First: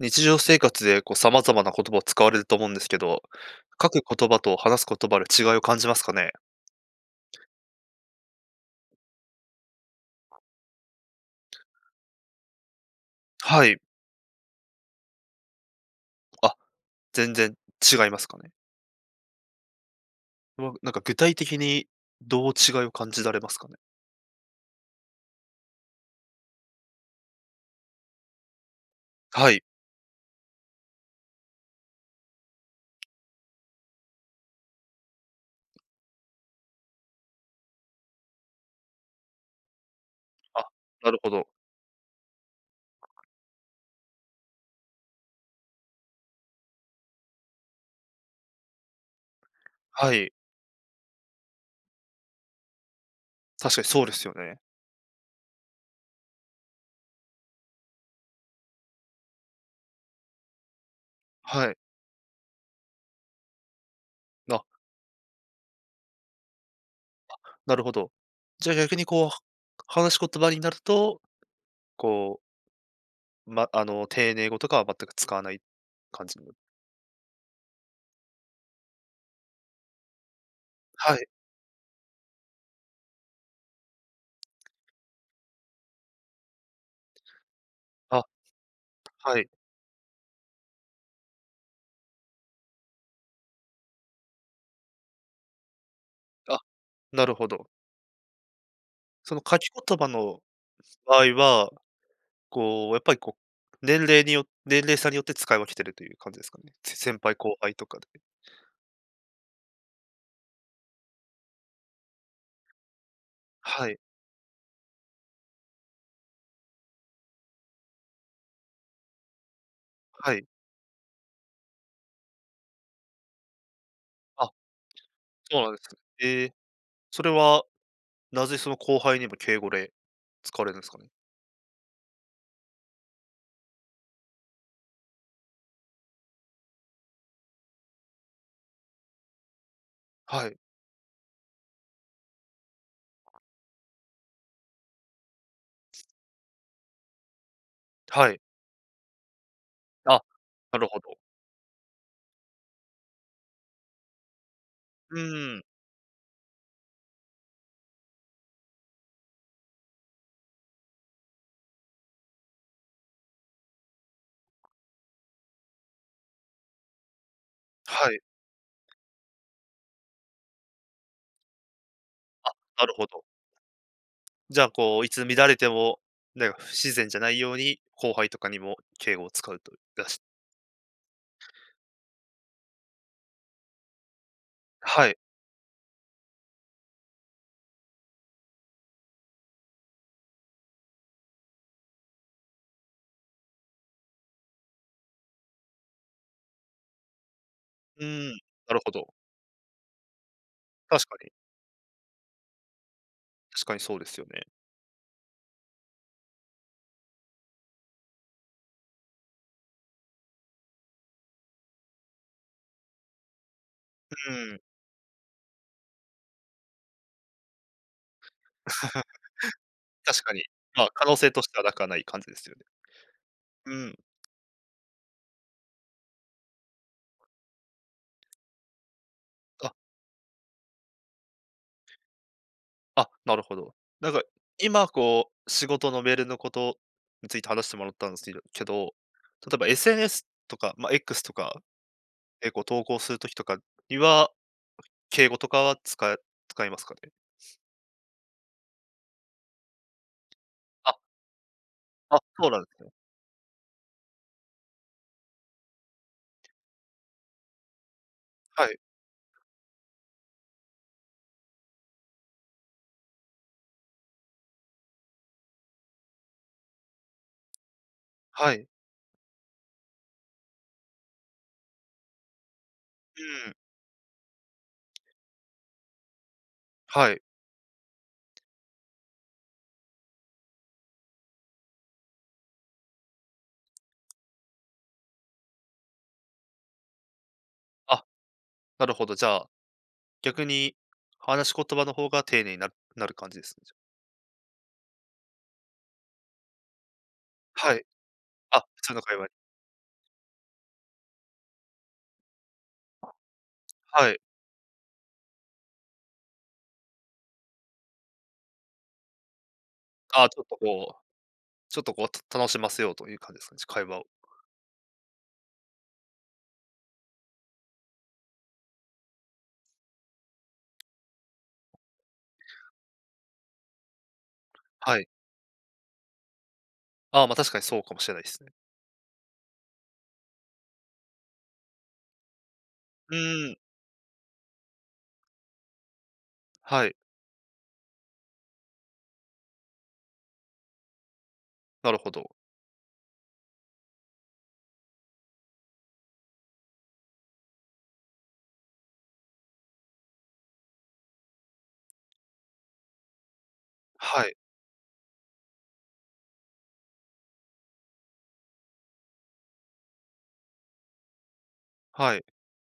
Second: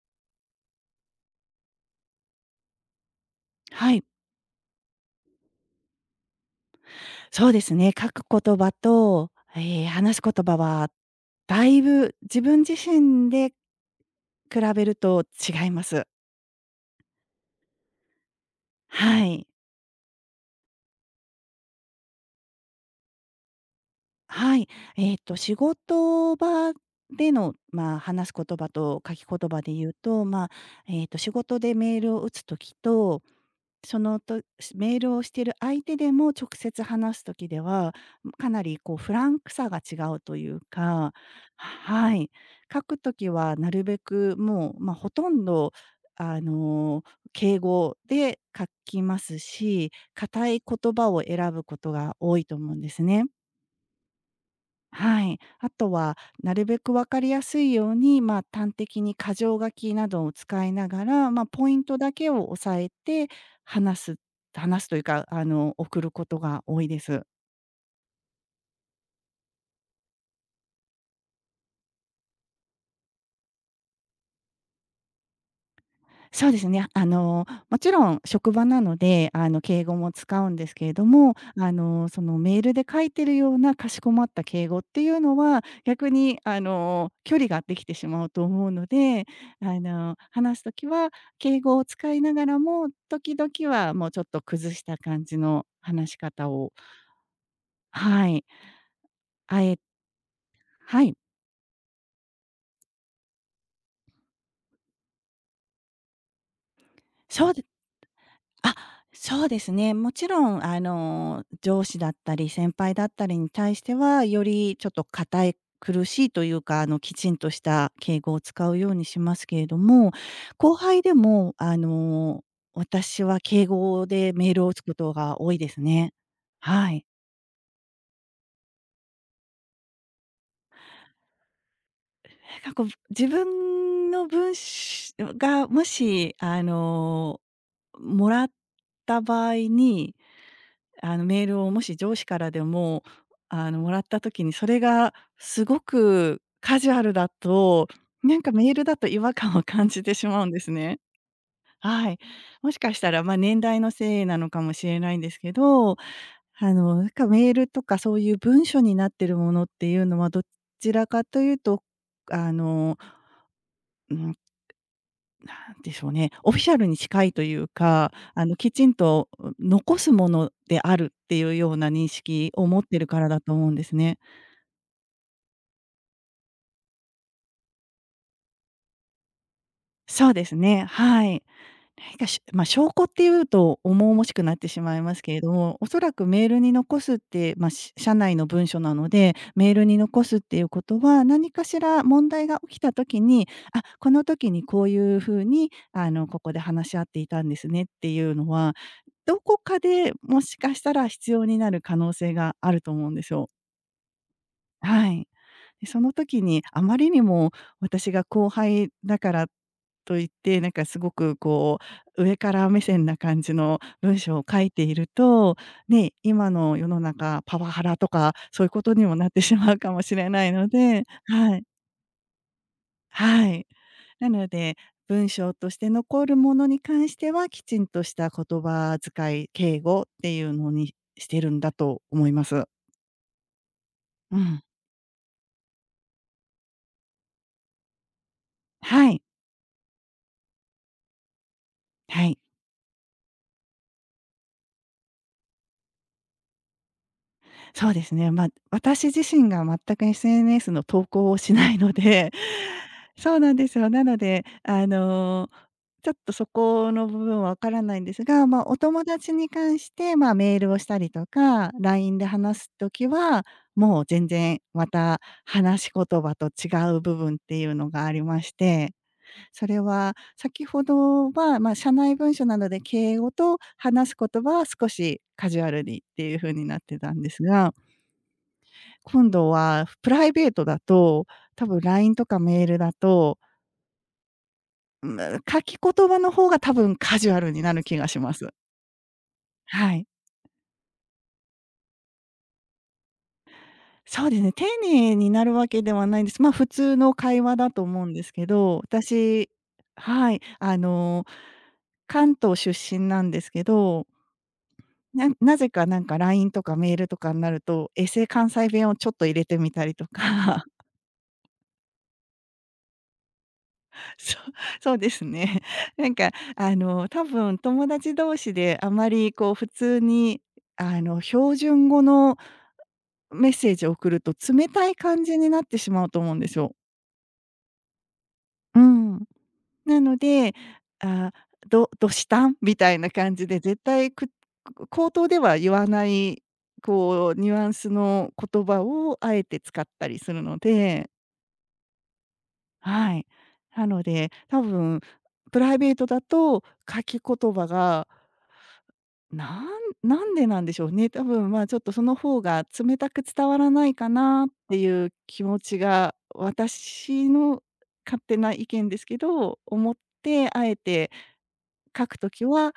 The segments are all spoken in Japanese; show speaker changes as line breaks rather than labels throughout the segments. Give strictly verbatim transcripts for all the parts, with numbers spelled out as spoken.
日常生活でこう様々な言葉を使われると思うんですけど、書
は
く
い、
言葉と話す言葉で違いを感じますかね？
そうですね。書く言葉と、えー話す言葉は、だいぶ自分自身で
はい。
比べると違います。
あ、全然違いますかね。
はい。
わなんか具体的にどう違いを感じられますかね？
はい。えっと、仕事場での、まあ、話す言葉と書き言
は
葉
い。
で言うと、まあ、えっと、仕事でメールを打つときとそのとメールをしている相手でも直接話す時では、かなりこうフランクさが違うという
あ、な
か。
るほど。
はい。書く時はなるべくもう、まあ、ほとんどあの、敬語で書きますし、
はい。
硬い言葉を選ぶことが多いと思うんですね。
確かにそうですよね。
はい。あとは、なるべく分かりやすいように、まあ、端的に箇条書きなどを使いながら、まあ、ポ
は
イ
い。
ントだけを押さえて話す
あ、
話すというか、あの、送ることが多いです。
なるほど。じゃあ逆にこう、は話し言葉になると、こう、ま、あの、丁寧語とかは全く使わない感じに
そうですね。あの、もちろん職場なので、あの、敬語も使うんですけれど
はい。
も、あの、その、メールで書いてるようなかしこまった敬語っていうのは、逆に、あの、距離ができてしま
あ、
うと思うので、
はい。
あの、話すときは敬語を使いながらも、時々はもうちょっと崩した感じの話し方
あ、
を。
なるほど。
はい、
その書
あ
き
え
言葉の
はい、
場合はこう、やっぱりこう、年齢によ年齢差によって使い分けてるという感じですかね。せ先輩
そう
後
ですね。
輩とかで。
あ、そうですね。もちろん、あの、上司だったり、先輩だったりに対し
は
て
い、
は、よりちょっと堅い苦しいというか、あの、きちんとした敬語を使うようにしますけれども、
はい。
後輩でも、あの、私は敬語でメ
あ、
ールを打つことが多い
そう
で
なんで
す
すね。
ね。
ええ、
はい。
それは、なぜその後輩にも敬語で使われるんですかね？
なんかこう、自分の文しがもし、あの、もらった場合に、
はい、
あの、メールをもし上司からでも、あの、もらった時に、それがすごくカジュアルだと、
は
な
い。
んかメールだと違和感を感じて
あ、
しまうんです
なる
ね。
ほど。
はい。もしかしたら、まあ、年代のせいなのかもしれない
う
んですけ
ーん、
ど、あの、なんかメールとかそういう文書になってるものっていうのは、どちらかというと、あの、うんなんでしょうね、オフィシャルに近いという
は
か、
い、
あの、きちんと、残すものであるっていうような認識を持っ
なる
てる
ほ
か
ど。
らだと思うんですね。
じゃあ、こう、いつ乱れても、なんか不自然じゃないように、後輩とかにも敬語を使うとだし
そうですね、はい。何かし、まあ、証拠っていうと重々しくなってしまい
は
ま
い。
すけれども、おそらくメールに残すって、まあ、し社内の文書なので、メールに残すっていうことは、何かしら問題が起きた時に、あ、この時にこういうふうに、あの、ここで話し合っていたんですねっ
う
てい
ーん、
うのは、
なるほど。
どこかでもしかした
確
ら
かに、
必要になる可能性があると思うんですよ。
確かにそうですよね。
はい。で、その時にあまりにも私が後輩だからといって、なんかすごくこう、上から目線な感じの
う
文章を
ー
書
ん。
いていると、ね、今の世の中パワハラとか、そういうことにもなってしまうかもし
確
れ
かに。
ないの
まあ、可
で、
能性とし
は
て
い、
はなくはない感じですよね。
はい。
うん。
なので、文章として残るものに関しては、きちんとした言葉遣い、
あ、
敬語っていうのにしてるんだと思います。
あ、なるほど。なんか、
うん。
今こう、仕事のメールのことについて話してもらったんですけどけど、
はい。
例えば エスエヌエス とか、まあ、X とか
はい。
えこう投稿するときとかには、敬語とかは使え使いますかね？
そうですね。まあ、私自身が全く エスエヌエス の
あ、
投稿をしないの
あ、
で、
そうなんですね。
そうなんですよ。なので、あの、ちょっとそこの部分はわからないんですが、まあ、
は
お
い、
友達に関して、まあ、メールをしたりとか、ライン で話すときは、もう全然また話し言葉と違う部分っていうのがありまし
はい。
て、それは先ほどは、まあ、社内文書なので敬
う
語
ん、
と話す言葉は少しカジュアルにっていう風になってた
は
ん
い。
ですが、今度はプライベートだと、多分 ライン とかメールだと、うん、書き言葉の方が多分カジュアルになる気
あ、
がします。
なるほど。じゃあ、
はい。
逆に話し言葉の方が丁寧になるなる感じですね、じゃあ。
そうですね、丁寧になるわけではないんです。まあ、普通の会話だ
は
と
い。
思うんですけ
あ、
ど、
普通の会話に。
私、はい、あの、関東出身なんですけど、
はい。
ななぜかなんか ライン とかメールとかになると、エセ関西弁をちょっと入れてみたりと
あ、ちょっと
か。
こうちょっとこう、た楽しませようという感じですかね、会話を。
そうそうですね。なんかあの、多分友達同士であまりこう普通にあの、標準語のメッセージを送ると冷たい
はい。
感じになってしまうと思うんですよ。
ああ、ま、確かにそうかもしれないですね。
うん。なので、あ、どどしたん？みたいな
う
感じ
ーん、
で絶対く口頭では言わない、
はい、
こうニュアンスの言葉をあえて使ったりするので。
なるほど。
はい。なので、多分プライベートだと書き言葉がなんなんでなんでしょうね。多分、まあ、ちょっとその方が冷たく伝わらないか
はい、
なっていう気持ちが、私の勝手な意見ですけど、思って、あえて書
は
く
い、
ときは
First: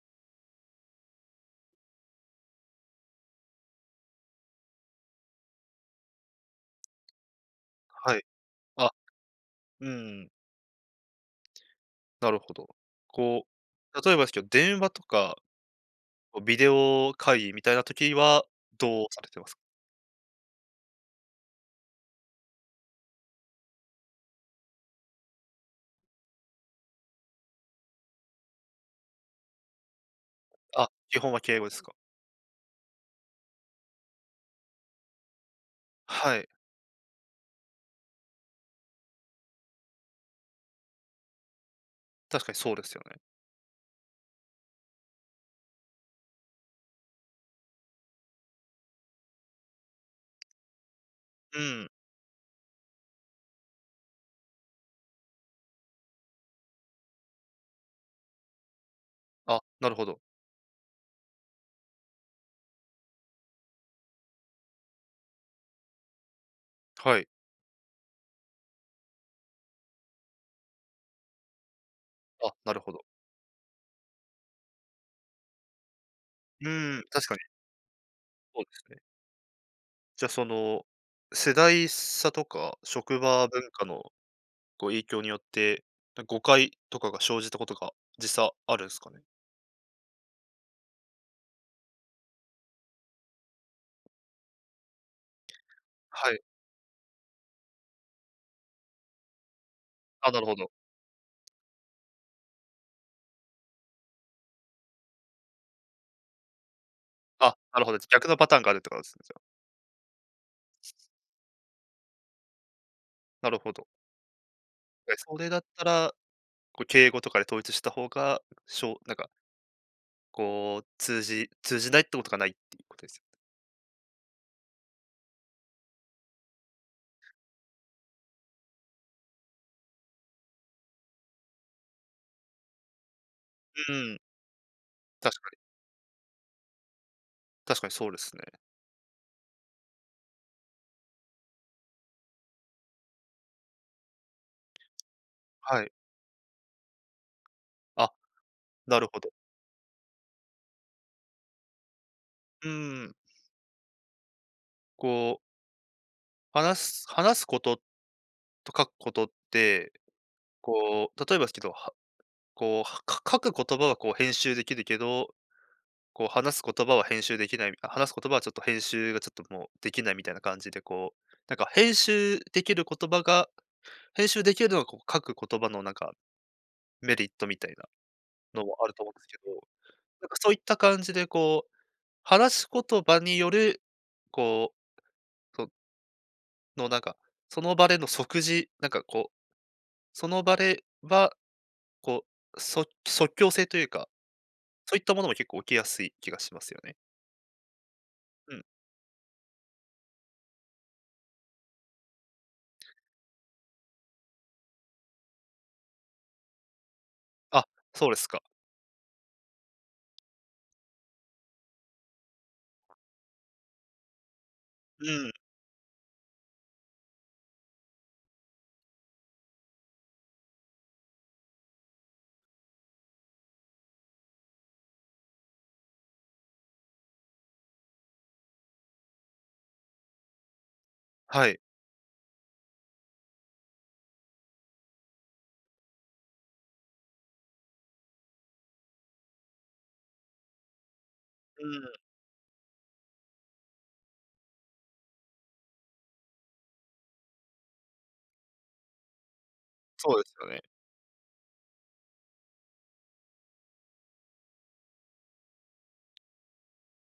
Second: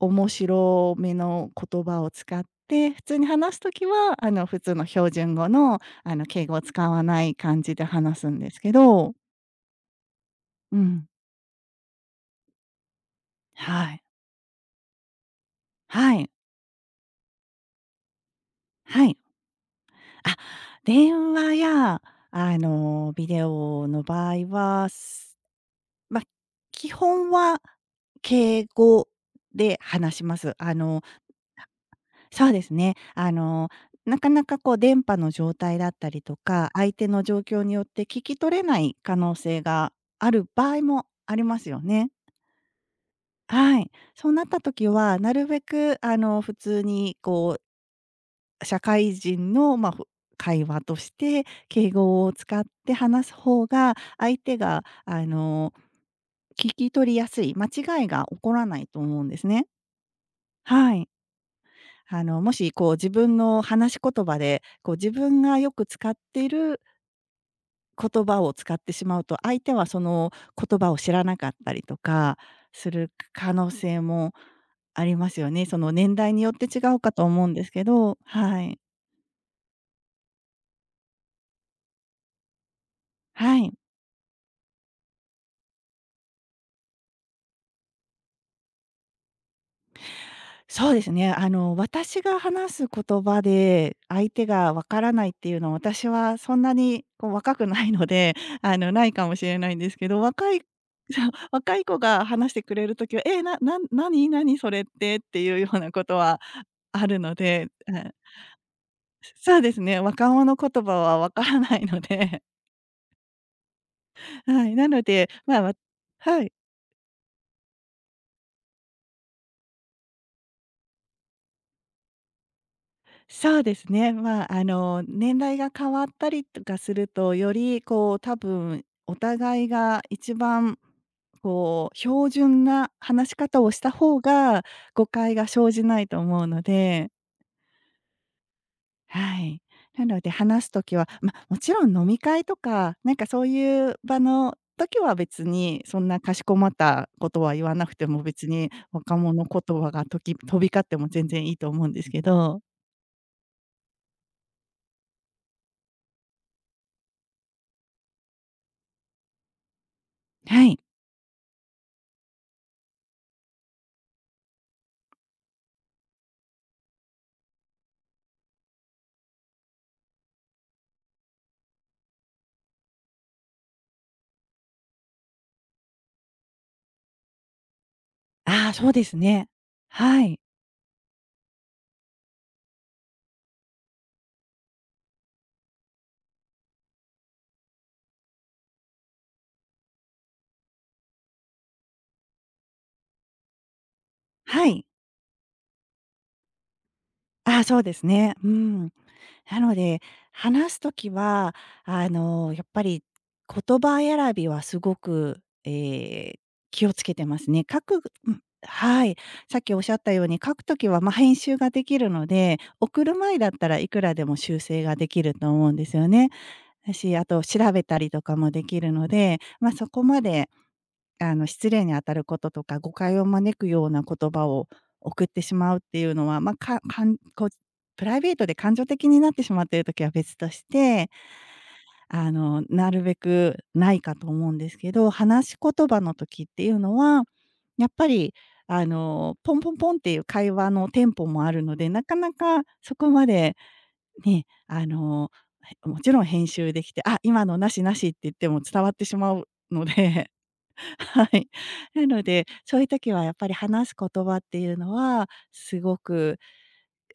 面白めの言葉を使って、普通に話すときは、あの、普通の標準語の、あの、敬語を使わない感じで
は
話
い。
すんですけ
あ、
ど。
うん、
うん。
なるほど。こ
は
う、
い。
例えばですけど、電話とか、
はい。
こうビデオ会議みたいな時は、ど
は
う
い。
されてますか？
あ、電話や、あの、ビデオの場合は、すま、基本は敬語で話します。あ
あ、
の、
基本は敬語ですか。
そうですね。あの、なかなかこう電波の状態だったりと
はい、
か、相手の状況によって聞き取れない可能性がある場合もありますよね。
確かにそうですよね。
はい。そうなった時は、なるべくあの、普通にこ、社会人の、まあ、ふ会話として、
うん、
敬語を使って話す方が、相手が、あの、聞き取りやすい、間違いが起こらないと思うんです
あ、
ね。
なるほど。
はい。あの、もし、こう、自分の話し言葉で、こう、自分がよく使っている
はい、
言葉を使ってしまうと、相手はその言葉を知らなかったりとか
あ、なる
す
ほど。
る可能性もありますよね。その、年代によっ
う
て
ー
違う
ん、
かと
確かに
思うんですけど、は
そうで
い。
すね。じゃ、その、世代差とか職場
は
文
い。
化のこう、影響によって、誤解とかが生じたことが実際あるんですかね？
そうですね。あの、私が話す言葉で、相手がわからないっていうのは、私
は
は
い。
そんなにこう若くないので、あの、ないかもしれないんですけど、
あ、なる
若
ほ
い
ど。
そう、若い子が話してくれる時は、「えー、なな何何それって」っていうようなことはあるの
あ、
で、
なる
う
ほど。
ん、
逆のパターンがあるってことですね、じゃあ。
そうですね、若者言葉はわからないので、
なるほど。
はい、なの
え、
で、
それ
ま
だ
あ、
っ
わ
たら、
はい。
こう、敬語とかで統一した方が、しょうなんか、こう、通じ通じないってことがないっていうことですよ。
そうですね。まあ、あの、年代が変わったりとかすると、よりこう多分お互いが一番こう標準な話し方をした
うん、
方が、誤解
確
が
かに。
生じないと思うので、
確かにそうですね。
はい。なので話すときは、まあ、もちろん飲み会とか、なんかそういう場の時は別に
はい。
そんなかしこまったことは言わなくて
あ、
も、別に
なる
若
ほど。
者言葉がとき飛び交っても全然いいと思うんですけど、
うん。こう、話す話すことと書くことって、
はい。
こう、例えばですけど、はこう、はか書く言葉はこう編集できるけどこう話す言葉は編集できない、あ、話す言葉はちょっと編集がちょっともうできないみたいな感じで、こう、なんか編集できる言葉が、編集できるのはこう書く言葉のなんかメリットみたいなの
ああ、
もあ
そう
ると
で
思うん
す
ですけ
ね。
ど、
は
なんか
い。
そういった感じでこう、話し言葉による、こう、そのなんか、その場での即時、なんかこう、その場では、こう、そ即興性というか、
はい。
そういったものも結構起きやすい気がしますよね。
ああ、そうですね。う
うん。
ん。なので、話すときは、あの、やっぱり言葉選びはすごく、えー気をつけてますね。
あ、
書く
そうです
う
か。
ん、はい。さっきおっしゃったように、書くときは、まあ、編集ができるので、送る前だったらいくらでも修正がで
う
き
ん、
ると思うんですよね。だし、あと調べたりとかもできるので、まあ、そこまであの、失礼に当たることとか、誤解を招くような言葉を送ってしまうっていうのは、まあ、かかんこう、プライベートで感情的になってしまっている時は別として、
はい。
あの、なるべくないかと思うんですけど、話し言葉の時っていうのは、やっぱり、あの、ポンポンポンっていう会話のテンポもある
う
ので、
ん。
なかなかそこまでね、あの、もちろん編集できて、あ、今のなしなしって言っても伝わってしまうの
そうで
で、
すよね。
はい。なので、そういう時はやっぱり話す言葉っていうのは、すごく、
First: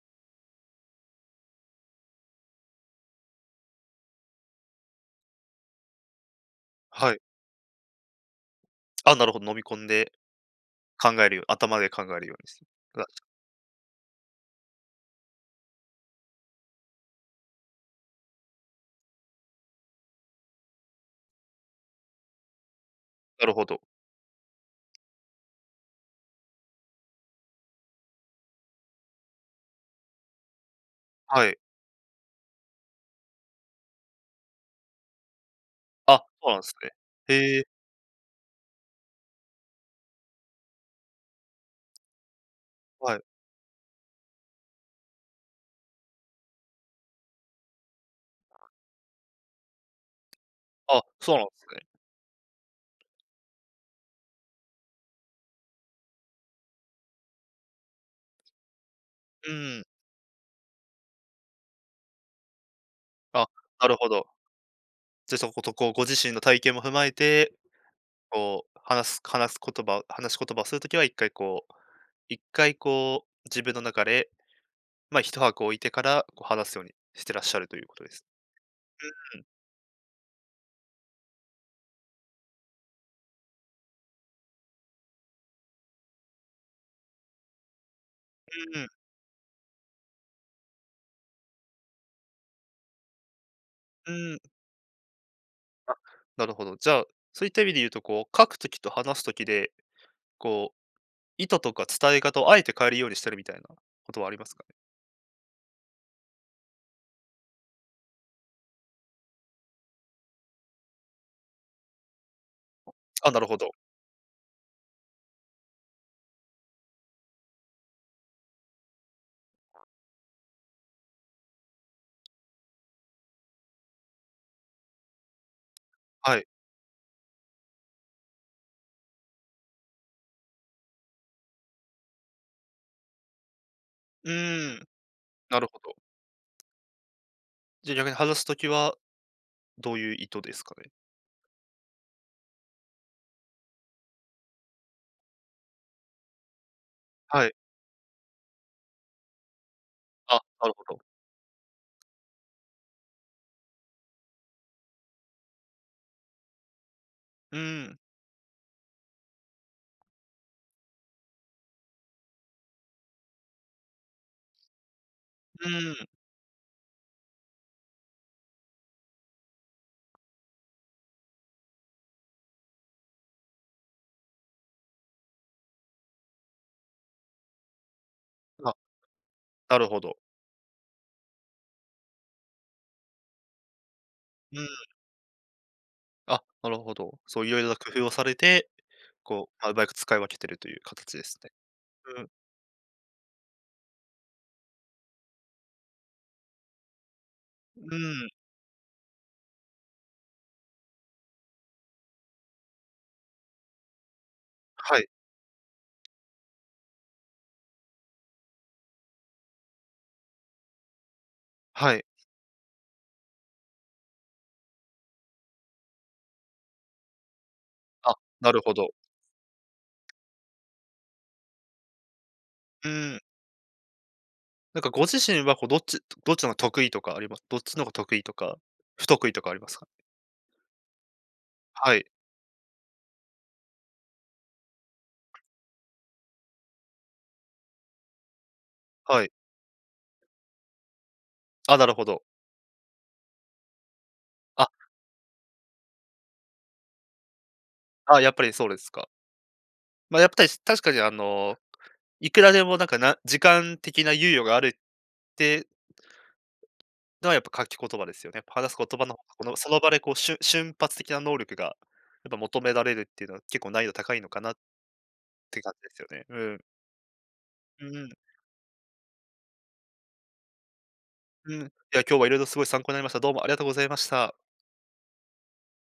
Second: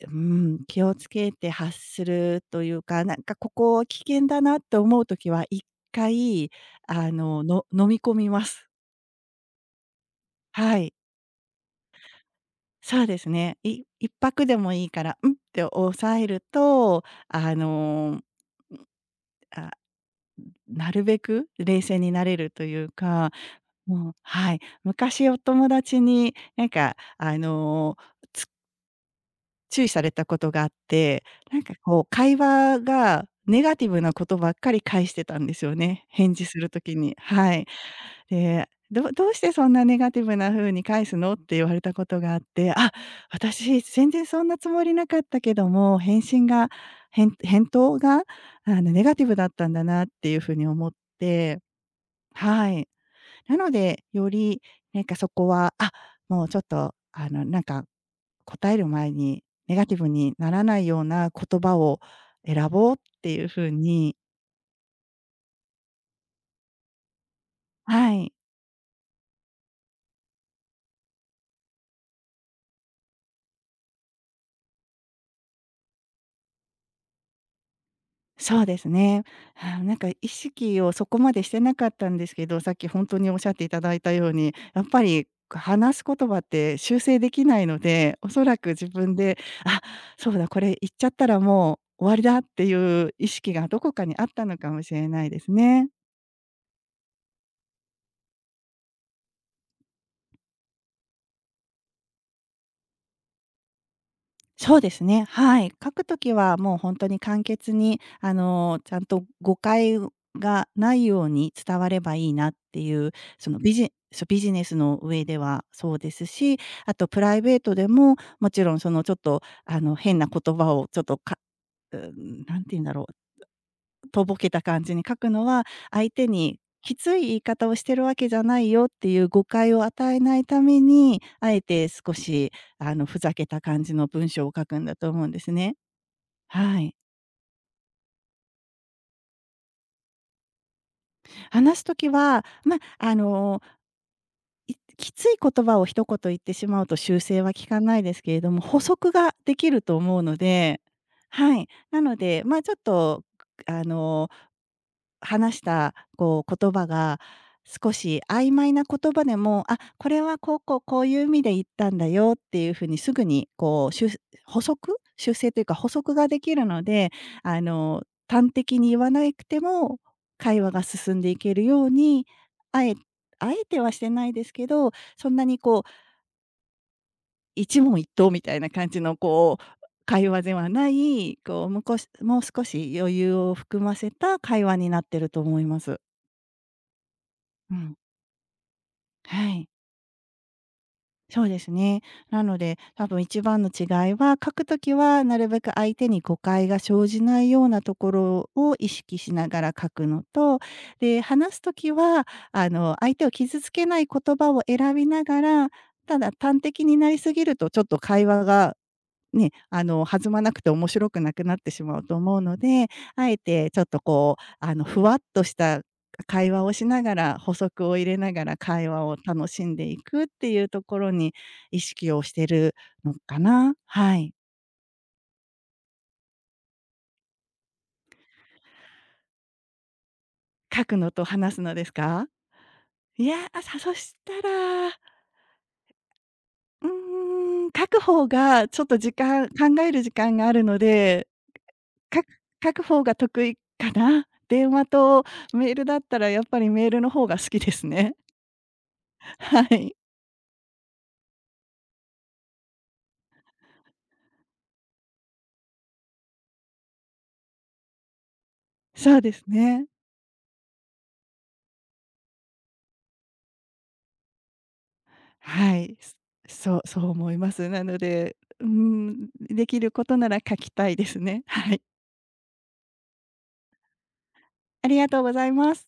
うん、気をつけて発するというか、なんかここ危険だなって思う時は一回、あ
はい。
の、の飲み込みます。
あ、なるほど、飲み込んで
はい。
考えるよう頭で考えるようにする。
そうですね。い一泊でもいいから、「うん」って抑えると、あの、あ、なるべく冷静になれるというか、
ななるほど。
もうはい。昔お友達になんかあの、注意されたことがあって、
は
な
い。
んかこう会話がネガティブなことばっかり返してたんですよね、
あ、
返事
そう
す
なんで
る
すね。
時に。は
へえ、
い。で、「どどうしてそんなネガティブな風に返すの？」って言われたことがあって、「あ、
はい。
私全然そんなつもりなかったけども、返信が返返答があのネガティブだったんだな」っていう風に思っ
あ、そうなんで
て、
すね。
はい。なので、よりなんかそこは、あ、もうちょっとあのなんか、答える前に
う
ネ
ん。
ガティブにならないような言葉を選ぼうってい
あ、
う風
なるほ
に、
ど。で、そことこうご自身の体験も踏まえて、
はい、
こう話す話す言葉話し言葉をするときは一回こう、一回こう、自分の中で、まあ、一泊置いてから、こう話すようにしてらっしゃるということです。
そうですね。ああ、なんか意識をそこまでしてなかったんですけど、さっきほんとにおっしゃっていただいたように、やっぱり話す言葉って修正できないので、おそらく
うんう
自
ん。
分で、あ、そうだこれ言っちゃったらもう終わりだっていう意識がどこか
う
にあっ
ん。
たのかもしれないですね。
あ、なるほど。じゃあ、そういった意味で言うと、こう書くときと話すときで、こう意図とか伝え方をあえて変えるようにしてるみたいなことはありますかね？
そうですね、はい。書くときはもう本当に簡潔に、あの、ちゃんと誤解がないように伝わればいいなっていう、
あ、なる
そ
ほ
の
ど。
ビジそう、ビジネスの上ではそうですし、あとプライベートでも、もちろんそのちょっと、あの、変な言葉をちょっとかうん、て言うんだろう。とぼけた感じに書くのは、相手
はい。
にきつい言い方をしてるわけじゃないよっていう誤解を与えないために、あえて少しあの、ふざけた感じの文
う
章を書
ー
くん
ん、
だと思うんです
なる
ね。
ほど。
はい。
じゃ、逆に外すときはどういう意図ですかね？
話すときは、まあ、あのいきつい言葉を一言言ってしまうと修正
は
は
い。
効かないですけれども、補足ができると思うの
あ、なる
で、
ほど。
はい。なので、まあ、ちょっと、あの、話したこう言葉が
うー
少
ん、
し曖昧な言葉でも、あ、これはこうこうこういう意味で言ったんだよっていうふうにすぐにこう、補足修正という
う
か補
ーん。
足ができるので、あの、端的に言わなくても会話が進んでいけるように、あえあえてはしてないですけど、そんなにこう一問一答みたいな
あ、
感じのこ
な
う
るほど。
会話ではない、こう、むこしもう少し余裕を含ませた
うー
会話に
ん。
なってると思います。
あ、なるほど。そう、色々
う
な工
ん、
夫をされて、こ
は
う、
い。
ま、上手く使い分けてるという形です
そう
ね。
ですね。
うん、
なので、多分一番の違いは、書くときはなるべく相手に誤解が生じないよう
う
なとこ
ーん、
ろを意識しながら書くのと、で、話すときは、あの、相手を傷つけない言葉を選
は
び
い、
ながら、ただ端的になりすぎるとちょっと会話がね、あの、弾まなくて面白くなくなってし
は
まう
い。
と思うので、あえてちょっとこう、あの、ふわっとした会話をしながら、補足を入
あ、
れなが
な
ら
るほ
会
ど。
話を楽しんでいくっていうところに意識をしてる
う
の
ーん。
かな。はい。
なんかご自身はこうどっちどっちのが得意とかあります？どっちのが得意とか、不得意とかありますか？
書くのと話すのです
はい、
か？いや、あ、さそしたら、うーん、書く方がちょっと時
はい。
間考える時間があるので、
あ、なるほ
か
ど。
書く方が得意かな。
あ、
電話とメールだったらやっぱりメールの方が好きですね。
あ、やっぱりそうですか。
はい。
まあ、やっぱり確かにあの、いくらでもなんか、な時間的な猶予があるってのはやっぱ書き言葉ですよね。話す言葉
そ
の方
うで
が
す
このその
ね。
場でこうしゅ瞬発的な能力がやっぱ求められるっていうのは結構難易度高いのかなって感
は
じで
い。
すよね。うん。
そうそう思います。な
うん
の
うん。
で、うん、できることなら書きたいですね。
うん。い
はい。
や、今日はいろいろすごい参考になりました。どうもありがとうございました。
ありがとうございます。